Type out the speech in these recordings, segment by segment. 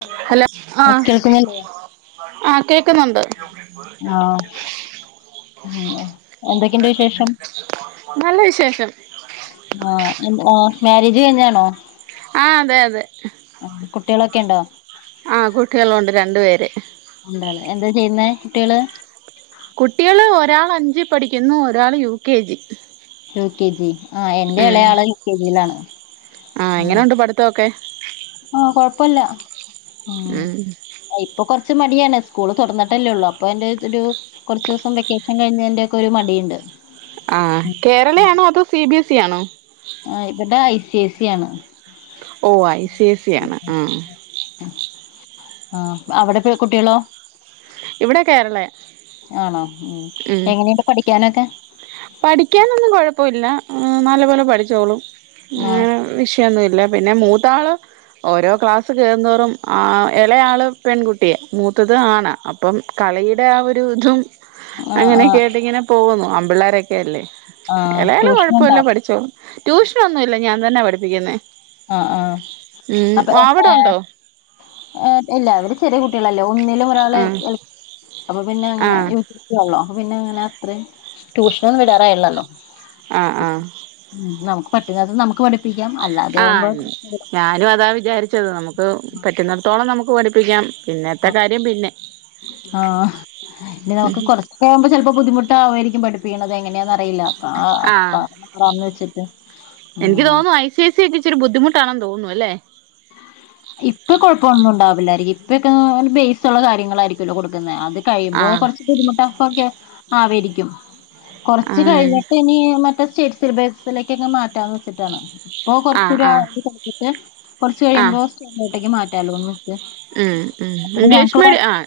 Hello കേൾക്കുന്നല്ലേ ആഹ് കേക്കുന്നുണ്ട് ആ എന്തൊക്കെയണ്ട് വിശേഷം ശേഷം ആഹ എ മാരേജ് കഴിഞ്ഞാണോ ആഹ് അതെ അതെ കുട്ടികൾയുണ്ടോ ആഹ് കുട്ടികളൊണ്ട് രണ്ട് പേര് എന്താണ് എന്താ ചെയ്യ്ന്നേ കുട്ട്യാള് കുട്ടികള് ഒരാള് അഞ്ചി പഠിക്കുന്നു ഒരാള് U K G U K G ആഹ് എന്റെ ഉം എളെയാള് യു കെ ജിയിലാണ് ആഹ് ഉം എങ്ങനൊണ്ട് പഠിതൊക്കെ മ് ഉം ഇപ്പൊ കൊഴപ്പ - ച്ച് മടിയാണ് സ്കൂള് തൊറന്നിട്ടല്ലേ ഉള്ളൂ അപ്പൊ അതിന്റെ ഒരു കൊറച്ച് ദിവസം വെക്കേഷൻ കഴിഞ്ഞേന്റെക്കെ ഒരു മടീണ്ട് ആഹ് കേരളയാണോ അതോ സി ബി എസ് സി ആണോ ആഹ് ഇവിടെ ഐ സി എ സിയാണ് ഓ ഐ സി എ സിയാണ് ആഹ് ആഹ് അവടെ [unintelligible] കുട്ടികളോ ഇവിടെ കേരളയാ ആണോ ഉം മ് എങ്ങനെയുണ്ട് പഠിക്കാനൊക്കെ പഠിക്കാനൊന്നും കൊഴപ്പോല്ല ആഹ് നല്ലപോലെ പഠിച്ചോളും ആഹ് അങ്ങ വിഷയോന്നൂല അല്ല പിന്നെ മൂത്താള് ഓരോ ക്ലാസ് കേറ്ന്തോറും ഇലയാള് പെൺകുട്ടി, മൂത്തത് ആണ്. അപ്പം കളിടെ ആ ഒര്തും ആഹ് ആഹ് അങ്ങനെക്കെയായ്ട്ടിങ്ങനെ പോവുന്നു ആമ്പിള്ളേരക്കെ അല്ലേ ആഹ് എളയാള് ട്യൂഷനുണ്ടോ? കൊഴപ്പല്ല പഠിച്ചോളും ട്യൂഷ്നൊന്നൂല്ല ഞാൻ തന്നാ പഠിപ്പിക്ക്ന്നേ ആ ആ അപ്പ അവിടെ ഏ ഉണ്ടോ ഏ പിന്നെ അവര് ചെറ്യേ കുട്ട്യേക്ളൽ ല്ലെ ഒന്നിലും ഒരാള് എ ആഹ് എൽ അപ്പൊ പിന്നെ അങ്ങനെ ആഹ് [unintelligible] യള്ളോ അപ്പ പിന്നെ അങ്ങനെ അത്രയും ട്യൂഷനൊന്നും വിടാറായില്ലല്ലോ ആഹ് ആഹ് [unintelligible] പറ്റ്ന്നതും നമക്ക് പടി പ്പിക്കാം അല്ല ആഹ് ഞാനും അതാ വിചാരി ച്ചത് നമക്ക് പറ്റുന്നിടത്തോളം ന പൂ പഠിപ്പിക്കാം പിന്നത്തെ കാര്യം പിന്നെ ആഹ് ആഹ് ഇനി ഉം നമുക്ക് കുറച്ചൊക്കെ ആമ്പോ ചെലപ്പോ ബുദ്ധി ട്ടാവുമാരിക്കും പഠിപ്പിക്കണത് എങ്ങനെയാന്ന് അറിയില്ല ആ അപ്പ ആഹ് അപ്പ ആന്ന് വെച്ചിട്ട് ഉം എനിക്ക് തോന്നുന്നു ഐ സി ഐ സി ഒക്കെ ഇച്ചിരി ബുദ്ധിമുട്ടാണെന്ന് തോന്നുന്നു അല്ലേ ള്ളാരിക്കും ഇപ്പൊക്കെ ന്ന് പറഞ്ഞ ബേസ് ഉള്ള കാര്യങ്ങൾ ആയിരിക്കുല്ലോ കൊടുക്കുന്ന അത് കൈയുമ്പോ ആഹ് കൊറച്ച് ബുദ്ധിമുട്ട്, ടഫ് ഒക്കെ ആ വേടിക്കും കൊറച്ച് ആഹ് കഴിഞ്ഞിട്ട് ഇനി മറ്റേ സ് സ്റ്റേറ്റ് സിലബസിലേക്ക് അങ്ങ് മാറ്റാമെന്നു വെച്ചിട്ടാണ് അപ്പോ ആഹ് കൊറച്ചുടെ ആവും ആഹ് ഇത് കഴിഞ്ഞിട്ട് കുറച്ച് കഴിയുമ്പോ അങ്ങോട്ടേക്ക് മാറ്റാലോന്ന് വെച്ച് ആ ആ പിന്നെ ഞങ്ങക്ക് ഇംഗ്ലീഷ് ഇവിടെ മീഡിയം ആ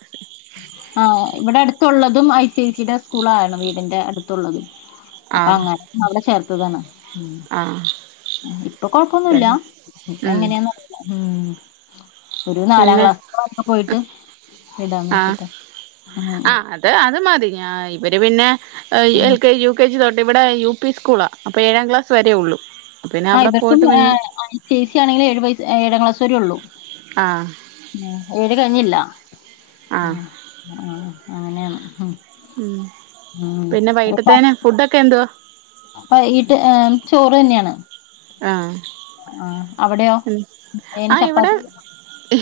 ആ ഇവിടെ അടുത്തുള്ളതും ഐ സി ഐ സി യുടെ സ്കൂളാണ് വീടിന്റെ അടുത്തുള്ളതും അപ്പൊ ആഹ് അങ്ങനെ അവിടെ ചേർ തതാണ് ഉം ആഹ് ഇപ്പൊ കൊഴപ്പൊന്നും ഇല്ല പിന്നെ ഇപ്പ ഉം എങ്ങനെയാന്ന് അറിയില്ല ഉം ഒരു നാലാം പിന്നെ ക്ലാസ്സക്കെ അവിടെ പോയിട്ട് വിടാന്നു ആഹ് വച്ചിട്ട് ആ ഉ ആ ഇവര് പിന്നെ ഏഹ് L K G U K G തൊ ട്ടിവിടെ യു പി സ്കൂളാ അപ്പൊ ഏഴാം ക്ലാസ് വരേ ഒള്ളൂ. ആ ഇവർക്കും ഐ സി സി ആണെങ്കില് ഏഴു വയസ് ഏഴാം ക്ലാസ് വരെ ഒള്ളു. ആഹ് [unintelligible] ത് കഴിഞ്ഞില്ല ആഹ് ആഹ് അങ്ങനെയാണ് ഹും ഉം പിന്നെ വൈകിട്ടത്തേന് ഫുഡൊക്കെ എന്തുവാ? ആ വൈകിട്ട് ചോറ് തന്നെയാണ്. ആഹ് ആഹ് അവിടെയോ ഉം ഏന് ആ ഇവിടെ ചപ്പാത്തി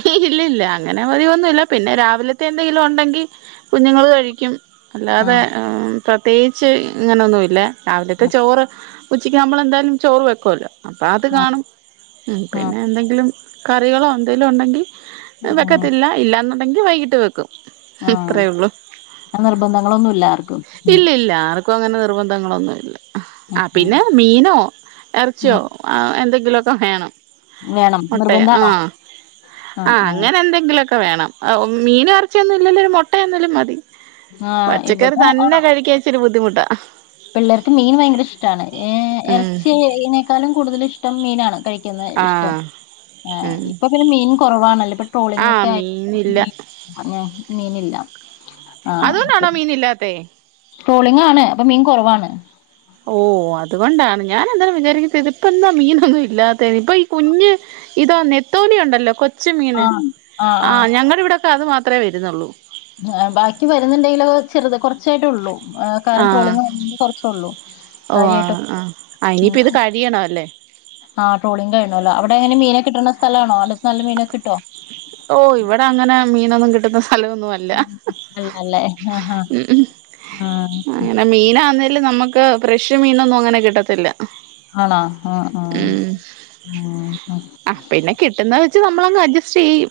ഹേ ഇല്ലില്ല. അങ്ങനെ പതിവൊന്നുമില്ല പിന്നെ രാവിലത്തെ എന്തെങ്കിലും ഒണ്ടെങ്കിൽ കുഞ്ഞുങ്ങള് കഴിക്കും അല്ലാതെ ആഹ് ം പ്രത്യേകിച്ച് ഇങ്ങനെയൊന്നും ഇല്ലെ രാവിലത്തെ ചോറ് ഉച്ചക്ക് നമ്മൾ എന്തായാലും ചോറ് വെ കൊല്ലം പ്പ അത് ആഹ് കാണും ആഹ് പിന്നെ എന്തെങ്കിലും കറികളോ എന്തെലും ഒണ്ടെങ്കിൽ ആഹ് വെക്കത്തില്ല ഇല്ലാന്ന് [unintelligible] വൈകിട്ട് വെക്കും ആഹ് ഇത്രേ ഉള്ളൂ നിർബന്ധങ്ങളൊന്നുല്ല ആർക്കും ഉം ഇല്ല ഇല്ല ആർക്കും അങ്ങനെ നിർബന്ധങ്ങളൊന്നുല്ല ഉം ആ ഉം പിന്നെ മീനോ എറച്ചിയോ ഉം അ എന്തെ [unintelligible] ലൊക്കെ വേണം വേണം മുട്ടയാ നിർബന്ധാണോ ആഹ് ആഹ് അങ്ങനെ എന്തെങ്കിലൊ വേണം ഓ മീനാറച്ചിയൊന്നും ഇല്ലേലും ഒരു മുട്ട എന്നാലും മതി അഹ് പച്ചക്കറി ഇവടെ തന്നെ കഴിക്കാൻ ഇച്ചിരി ബുദ്ധിമുട്ടാ. പിള്ളേർക്ക് മീൻ ഭയങ്കര ഇഷ്ടാണ് ഏ ഉം എറച്ചിയനേക്കാളും കൂടുതൽ ഇഷ്ടം മീനാണ് കഴിക്കുന്നെ ഇഷ്ടം ആഹ് ഏഹ് ഉം ഇപ്പ പിന്നെ മീൻ കൊറവാണല്ലോ ഇപ് ആഹ് ട്രോളിംക്കെ ആയി മീനില്ല ഞ് ഞ്ഞേ മീനില്ല അതുകൊണ്ടാണോ മീന് ഇില്ലാത്തെ ട്രോളിങ്ങാണ് അപ്പൊ മീൻ കുറവാണ് ഓ അതുകൊണ്ടാണ് ഞാൻ എന്താ വിചാരിക്കുന്നത് ഇതിപ്പന്താ മീനൊന്നും ഇല്ലാത്ത ഇപ്പൊ ഈ കുഞ്ഞ് ഇതോ നെത്തോലിയ ഉണ്ടല്ലോ കൊ കൊച്ച് മീന് ആഹ്. ആഹ് ആ ഞങ്ങൾ ഇവിടെ അത് മാത്ര വരുന്നുള്ളൂ ആ ബാക്കി വരുന്നുണ്ടെങ്കിലോ ചെറുത് കുറച്ചായിട്ടേ ഉള്ളൂ എ കാരണം ആഹ് ട്രോളിങ് കുറച്ചൊള്ളൂ ഓഹ് കാരിയായിട്ട് ആഹ് ആഹ് ഇനിയിപ്പ ഇത് കഴിയണം അല്ലേ ആ ട്രോളി കഴണല്ലോ അവിടെങ്ങനെ മീന കിട്ടണ സ്ഥലണോ അതു നല്ല മീനൊക്കെ കിട്ടോ? ഓ ഇവിടെ അങ്ങനെ മീ ന്നൊന്നു കിട്ടുന്നസ് ഹലോന്നുല്ല അല്ലല്ലേ ആഹാ ഉം ഉം ആഹ് അങ്ങനെ മീനാന്ന് ൽ നമുക്ക് ഫ്രഷ് മീനൊന്നും അങ്ങനെ കിട്ടത്തില്ല ആണാ ആഹ് ആഹ് ഉം ഉം ഉം. റ്റ് നമ്മളങ് അട്ജ ശ്രീയും.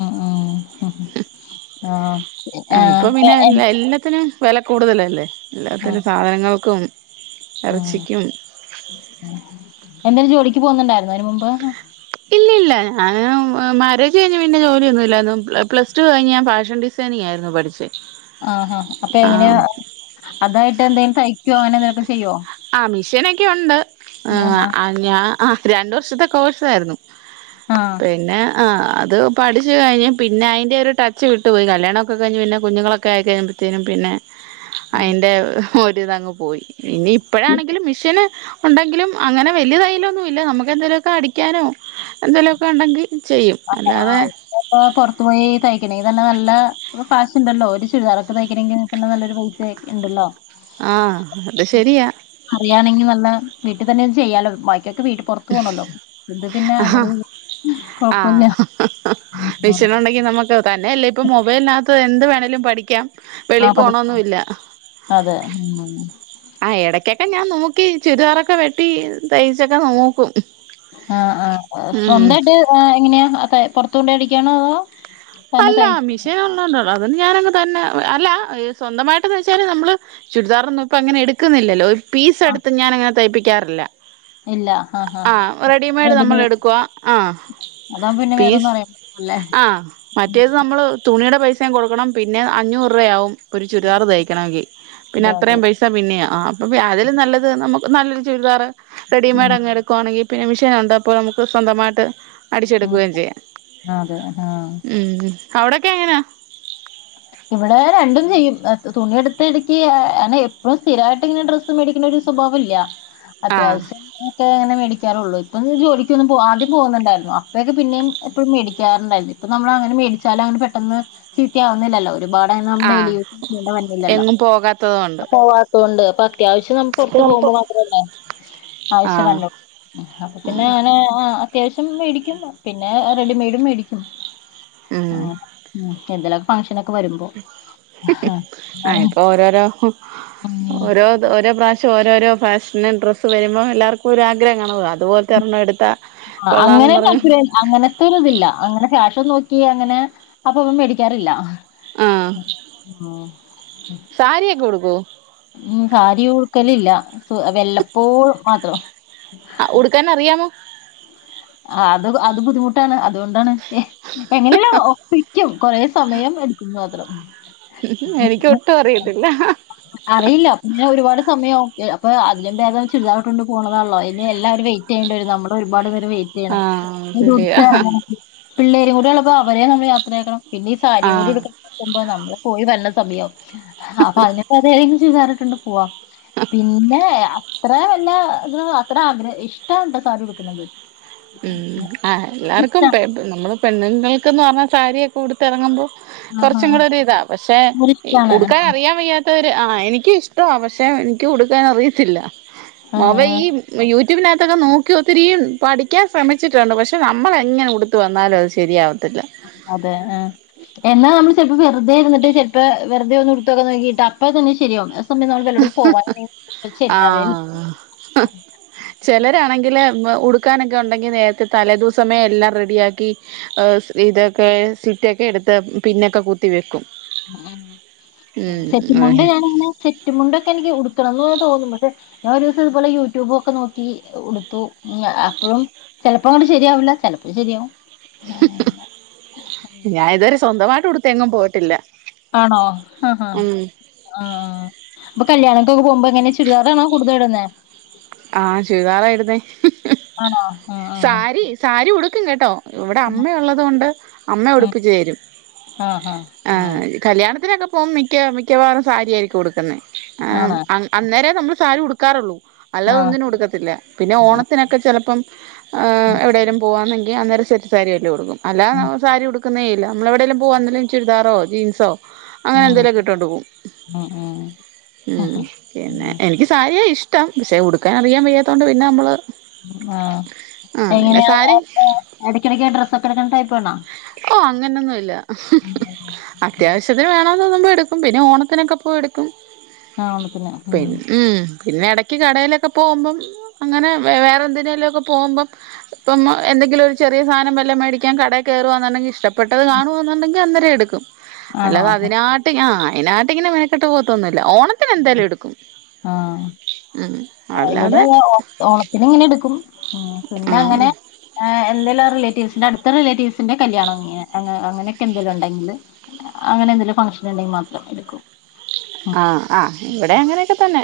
ഉം ഉ ഉം ആഹ്. ആഹ് ഇപ്പൊ പിന്നെ എല്ല എല്ലത്തിനും വെല കൂടുതലല്ലേ. ആഹ് എല്ലാത്തിനും സാധനങ്ങൾക്കും. ആഹ്. എറച്ചിക്കും എന്തേ ജോലിക്ക് പോകുന്നുണ്ട ന്നന് മുമ്പ് ആഹ്. ഇല്ല ഇല്ല ഞാന് മാരേജ് കഴിഞ് പിന്നെ ജോലിയൊന്നും ഇല്ലാരുന്നു പ്ലസ്ടു കഴിഞ്ഞ് ഞാൻ ഫാഷൻ ഡിസൈനിങ് ആരുന്നു പഠിച്ചെ ആഹ് ആ അപ്പൊ എങ്ങനെയ അതായി എന്തെലും തയ്ക്കോ അങ്ങനെന്തേലും ആ മിഷനൊക്കെ ഒണ്ട് ആഹ് അ ഞാ ആഹ്. രണ്ട് വർഷത്തെ കോഴ്സാരുന്നു. ആഹ് പിന്നെ ആഹ് അത് പഠിച്ച് കഴിഞ്ഞ് പിന്നെ അയിൻ്റെ ഒരു ടച്ച് വിട്ടു പോയി. കല്യാണൊക്കെ കഴിഞ്ഞ് പിന്നെ കുഞ്ഞുങ്ങളൊക്കെ ആയി കഴിയുമ്പോഴത്തേനും പിന്നെ ഉം. അയിന്റെ രിതങ്ങ് പോയി ഇനി ണ്ടെങ്കിലും അങ്ങനെ വലിയ തൈലൊന്നും ഇല്ല നമുക്ക് എന്തേലുക്കെ അടിക്കാനോ എന്തേലുക്കെ ഒണ്ടെങ്കി ആഹ് [unintelligible] പൊറത്തു പോയി തയ്ക്കണേ തന്നെ നല്ല ഒരു ഫാഷ് ഇണ്ടല്ലോ ഒരു ചു ചുരിതാറൊക്കെ തയ്ക്കണെങ്കി തന്നെ നല്ലൊരു [unintelligible] ഇണ്ടല്ലോ. ആഹ് അത് ശെരിയാ. റ്റ്തന്നെ ചെയ്യാലോ ബാക്ക്യൊ ക്ക് വീട്ട് പൊർത്ത് പോണോല്ലോ ഇത് പിന്നെ ആഹ് അങ്ങനെന്നും കൊ ആഹ് വിഷനുണ്ടെങ്കി നമക്ക് തന്നെയല്ലേ ഇപ്പം മൊബൈലിനകത്ത് എന്ത് വേണേലും പഠിക്കാം. വെളി ആഹ് പഠിക്കാം പോണൊന്നുല്ല അതെ ഉം ഉം ആഹ് എടയ്ക്കെക്കെ ഞാൻ നോക്കി ചുരിദാറൊക്കെ വെട്ടി തയ്ച്ചൊക്കെ നോക്കും. ആഹ് ആഹ് ഉം സ്വന്തയിട്ട് എങ്ങനെയാ [unintelligible] പൊർത്തൊണ്ടോയി അടിക്കണോ അതോ തന്നെ അല്ലാ തയ്ച്ച് മിഷേൻ ഉള്ളാണ്ട അതും ഞാനങ് തന്നെ അല്ല സ്വന്തമായിട്ടതൈച്ചാലും നമ്മള് ചുരിദാർന്നും ഇപ്പ അങ്ങനെ എടുക്കുന്നില്ലല്ലോ പീസ് എടുത്ത് ഞാനങ്ങനെ തയ്പ്പി ക്ക്യാറില്ല ഇല്ല ആഹ് ഹാ നമ്മൾ റെഡിമെയ്ഡ് എടുക്കുവ ആഹ് അതാവുമ്പൊ പിന്നെ പീസ് വേറൊന്നും അറിയ [unintelligible] ല്ലേ ആഹ് മറ്റേത് നമ്മള് തുണിയുടെ പൈസയും കൊടുക്കണം പിന്നെ അഞ്ഞൂറ്യാവും- ഒരു ചുരിദാറ് തയ്ക്കണമെങ്കിൽ പിന്നെ അതെ അതെ അത്രയും പൈസ പിന്നെയ ആ- അപ്പം യതിലും നല്ലത് നമുക്ക് നല്ലൊരു ചുരിദാറ് ഉം റെഡിമേഡ് അങ് എടുക്കവാണെങ്കി- പിന്നെ മിഷീൻ ഉണ്ടപ്പോനമുക്ക് സ്വന്തമായിട്ട്- ഉം അടിച്ചെടുക്കുകയും ചെയ്യാം ആ അതെ ആഹ് ഉം മ് അവിടെ- ക്കെ എങ്ങനാ- ഇവിടെ രണ്ടും ചെയ്യും തുണിയ എടുത്ത് ഇടുക്കക്ക്നെ എപ്പോഴും സ്ഥിരായിട്ട് ഇങ്ങനെ ഡ്രസ്സ് മേടിക്കുന്ന ഒരു സ്വഭാവം ഇല്ല ആഹ് അത്യാവശ്യത്തിനൊക്കെ അങ്ങനെ മേടിക്കാറുള്ളൂ- ഇപ്പം [unintelligible] ജോലിക്ക് ഒന്നും പോ ആദ്യം പോകുന്നുണ്ടായിരുന്നു അപ്പയൊക്കെ പിന്നെയും എപ്പഴും മേടിക്കാറുണ്ടായിരുന്നു ഇപ്പൊ നമ്മളങ്ങനെ മേടിച്ചാല അങ്ങട് പെട്ടെന്ന് ചീത്തിയാവുന്നില്ലല്ലോ ഇവിടെ നാം ഡെയിലി ആഹ് യൂ സ്ചെയ്യേണ്ട മന്നല്ലല്ലോ എങ്ങും പോകാത്തത് കൊണ്ട് പോവാത്തൊണ്ട് അത്യാവശ്യം നമ്മ പുറത്ത് പോകുമ്പോ മാത്രല്ലേ ആവശ്യം ആഹ് വരണൊ അപ്പൊ പിന്നെ ഞാന് ആ അത്യാവശ്യം മേടിക്കും പിന്നെ റെഡിമെയ്ഡും മേടിക്കും ഉം ആഹ് ഉം എന്തേലും ഫങ്ഷനൊക് വരുമ്പോ ആഹ് ആഹ് അങ്ങനെ- ഇപ്പൊ ഓരോരോ ഉം ഓരോ ഓരോ പ്രാവശ്യം പക്ഷേ ഓരോരോ ഫാഷന് ഡ്രസ്സ് വരുമ്പോൾ എല്ലാവർക്കും ആഗ്രഹം കാണതാണ ഉം അങ്ങനെ പറഞ്ഞ് [unintelligible] അങ്ങനത്തെ ഒര് ഇതില്ല അങ്ങനെ ക്യാഷൊന്നും നോക്കി അങ്ങനെ അപ്പൊ അവൻ മേടിക്കാറില്ല ആഹ് ആഹ്. സാരിയൊക്കെ ഉടുക്കൊ ഉം സാരി ഉടുക്കലില്ല സ വെല്ലപ്പോഴും മാത്രം- അ ഉടുക്കാൻ അറിയാമോ ആ അത് അത് ബുദ്ധിമുട്ടാണ് അതുകൊണ്ടാണ് ഏ- എങ്ങനേലും ഒപ്പിക്കും കൊറെ സമയം എടുക്കുംന്ന് മാത്രം എനിക്ക് അ ഒട്ടും അറിയത്തില്ല അറിയില്ല ഇഞൊരു പ്പാട് സമയാവും [unintelligible] പ്പ അതിനും ഭേതം ചുരിതാറ്ട്ടോണ്ട് പോണതാല്ലോ അല്ലേ എല്ലാരും വെയ്റ്റെയ്യേണ്ടി വരും നമ്മടെ ഒരു പാട് നേരം വെ റ്റെയ്യണം ആഹ് ശരിയാ [unintelligible] പിള്ളേരും കൂടിള്ളപ്പോ ഒരേ സമയം യാത്രയാക്കണം. പിന്നെ ഈ സാരിയും കൂടി ആഹ് [unintelligible] ക്കുമ്പോ നമ്മള് പോയി വെള്ള സമയാവും അപ്പൊ അതിനെ [unintelligible] ചുരിദാറ് [unintelligible] [unintelligible] പോവ പിന്നെ അത്ര പിന്നേ ഇതിന് അത്ര [unintelligible] ഇഷ്ടോണ്ട് സാരി ഉടുക്കണത്. ഉം ആഹ് എല്ലാർക്കും [unintelligible] നമ്മള് പെണ്ണുങ്ങൾക്കെന്ന് പറഞ്ഞാൽ സാരിയൊക്കെ ഉടുത്തെറങ്ങുമ്പോ ആഹാ കൊറച്ചും കൂടെ ഒരു ഇതാ. പക്ഷെ ഇഷ്ടാണ് ഉടുക്കാൻ അറിയാൻ വയ്യാ [unintelligible] ആഹ് എനിക്കും ഇഷ്ടവാ. പക്ഷെ എനിക്ക് ഉടുക്കാൻ അറിയത്തില്ല. ആ ആ, മൊബൈയീം യൂ ട്യൂബിനകത്തൊക്കെ നോക്കി ഒത്തിരീം പഠിക് കാൻ ശ്രമിച്ചിട്ടൊണ്ട്. പക്ഷേ നമ്മെങ്ങനെടുത്ത് വന്നാലും അത് ശരിയാവ അതെ ആഹ്. എന്നാ നമ്മള് ചെലപ്പം വെ റുതെ ഇരുന്നിട്ട് ചെലപ്പോ വെറുതെ ഒന്നുടുത്ത് നോക്കാൻ നോക്കിയിട്ട് അപ്പോ തന്നെ ശരിയാവും. [unintelligible] നമ്മള് വല്ലടൂത്തും പോവാനാണെങ്കി പോലും ആഹ് ചെലരാണെങ്കില് ഉടുക്കാനൊക്കെഉണ്ടെങ്കി നേരത്തെ തലേദിവസമേ എല്ലാം റെഡിയാക്കി ഇതൊക്കെ സിറ്റൊക്കെ എടുത്ത് പിന്നൊക്കെ കുത്തി വെക്കും സെറ്റുമുണ്ട് ഉം ഞാനങ്ങനെ സെറ്റുമുണ്ടൊക്കെ എനിക്ക് ഉട് ക്കണം [unintelligible] തോന്നും പക്ഷെ ഞാൻ ഒരു ദിവസം ഇതുപോലെ യൂട്യൂബ് ഒക്കെ നോക്കി ഉടുത്തു അപ്പഴും ചെലപ്പോ അത് ശരിയാവില്ല ചിലപ്പോ ശരിയാവും ഞാനി ഇത് വരെ സ്വന്തമായി ട്ട് ഉടുത്തെങ്ങും പോയിട്ടില്ല ആണോ ആഹ് ഉം അ കല്യാണൊക്കെക്കെ പോകുമ്പോ എങ്ങനെ ചുരിദാറാണോ കൂടുതൽ ഇട്ന്നേ ആഹ് ചുരിതാറായിരുന്നേ ആണോ ആഹ് ആഹ് സാരി സാരി ഉടു ക്കും കേട്ടോ ഇവിടെ ഉം അമ്മ ഉള്ളത് കൊണ്ട് അമ്മ ഉം ഉടുപ്പിച്ചു തരും ആഹ് ആഹ് ആഹ് കല്യാണത്തിനൊക്കെ അപ്പം മിക്ക മിക്കവാറും സാരിയായിരിക്കും ഉടുക്കുന്നെ ആഹ് ആണ് അ അന്നേരം നമ്മള് സാരി ഉടുക്കാറുള്ളൂ ആഹ് അല്ലാതൊന്നിനും ഉടുക്കത്തില്ല പിന്നെ ആഹ് ഓണത്തിനൊക്കെ ചെലപ്പം ഉം എവിടെലും പോവന്നെ ങ്കി അന്നേരം സെറ്റ് സാരിയായിട്ട് ഉടുക്കും അല്ല ഉം സാരി ഉടുക്കുന്നേയില്ല നമ്മളെവിടെലും പോവണ്ടേല് ചുരിദാറോ ജീൻസോ അങ്ങനെ ഉം എന്തെലുവൊക്കെ ഇട്ടോണ്ട് പോവും ഉം ഉം ഉം മ് ഉം പിന്നെ എനിക്ക് സാരിയാ ഇഷ് പക്ഷേ ഉടുക്കാനറിയാൻ വയ്യാത്ത കൊണ്ട് പിന്നെ നമ്മള് ആ ആഹ് പിന്നെ എങ്ങനെയാ സാരി [unintelligible] എടക്കെടക്ക് ഡ്രസ്സൊക്കെ എടുക്കണ ടൈ ഓ അങ്ങനൊന്നുല്ല അത്യാവശ്യത്തിന് വേണോ ന്നു തോന്നുമ്പം എടുക്കും പിന്നെ ഓണത്തിനൊക്കെ പോയി എടുക്കും ആ ഓണത്തിന് മ് പിന്നെ ഉം പിന്നെ എടയ്ക്ക് കടേലൊക്കെ പോകുമ്പം അങ്ങനെ വേറെ എന്തിനേലുമൊക്കെ പോകുമ്പം ഇപ്പം എന്തെങ്കിലും ഒരു ചെറിയ സാധനം വല്ല മേടിക്കാൻ കടേ കേറുവാന്നുണ്ടെങ്കിൽ ഇഷ്ട പെട്ടത് കാണുവാന്നുണ്ടെങ്കി അന്നേരം എടുക്കും ആണോ അല്ലാതെ അതിനാട്ട് ഞാൻ അതിനാട്ട് ഇങ്ങനെ മെനക്കെട്ട് പോവത്തൊന്നു ല്ല ഓണത്തിന് എന്തായാലും എടുക്കും ആഹ് മ് ഇവിടെ ഓ ഓണത്തിന് ഇങ്ങനെ എടുക്കും പിന്നങ്ങനെ ഉം ഏ എന്തെലും റിലേറ്റിവ്സിന്റെ അടുത്ത റിലേറ്റീവ്സിന്റെ കല്യാണം അങ്ങ അങ്ങനെക്കെ എന്തെലും ഒണ്ടെങ്കിൽ അങ്ങനെ എന്തെലും ഫഗ്ഷൻ ഇണ്ടെൽ മാത്രം എടുക്കും ആ ആ ഇവിടെ അങ്ങനെയൊക്കെ തന്നെ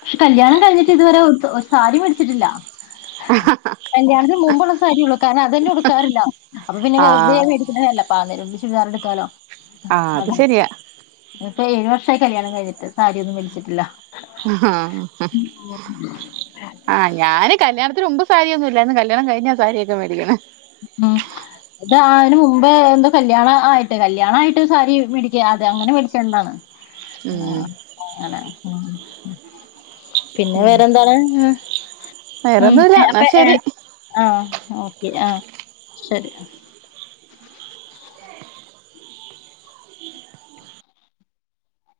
പക്ഷെ കല്യാണം കഴിഞ്ഞിട്ട് ഇതുവരെ ഒരു സാരി മേടിച്ചിട്ടില്ല കല്യാണത്തിന് മുമ്പുള്ള സാരി ഉള്ളൂ കാരണം അത് തന്നെ ഉടുക്കാറില്ല അപ്പൊ പിന്നെ വെറുത ആഹ് മേടിച്ചിട്ട് കാര്യല്ല പ ആ നേരം ഒരു ചുരിദാറെടുക്കാലോ ആഹ് അത് അത ശരിയാ ഇപ്പൊ ഏഴ് വർഷമായി കല്യാണം കഴിഞ്ഞിട്ട് സാരിയൊന്നും മേടി ച്ചിട്ടില്ല ഹാ ആ ഞാന് കല്യാണത്തിന് മുമ്പ് സാരിയൊന്നും ഇല്ലാരുന്നു കല്ല്യാണം കഴിഞ്ഞാ സരിയൊക്ക മേടിക്ക്ണെ ഉം ഇത് ആന് മുമ്പേ എന്തൊ കല്ല്യാണ ആയിട്ട് കല്യാണ ആയിട്ട് സാരി മേടിക്ക അതെ അങ്ങനെ മേടിച്ച് തന്നതാണ് ഉം ആ അങ്ങനെ ഉം പിന്നെ വേറെന്താണ് ആ ഉം വേറൊന്നുല്ല അപ്പ എന്നാ ഏ ശരി ആ ഓക്കെ ആ ശരി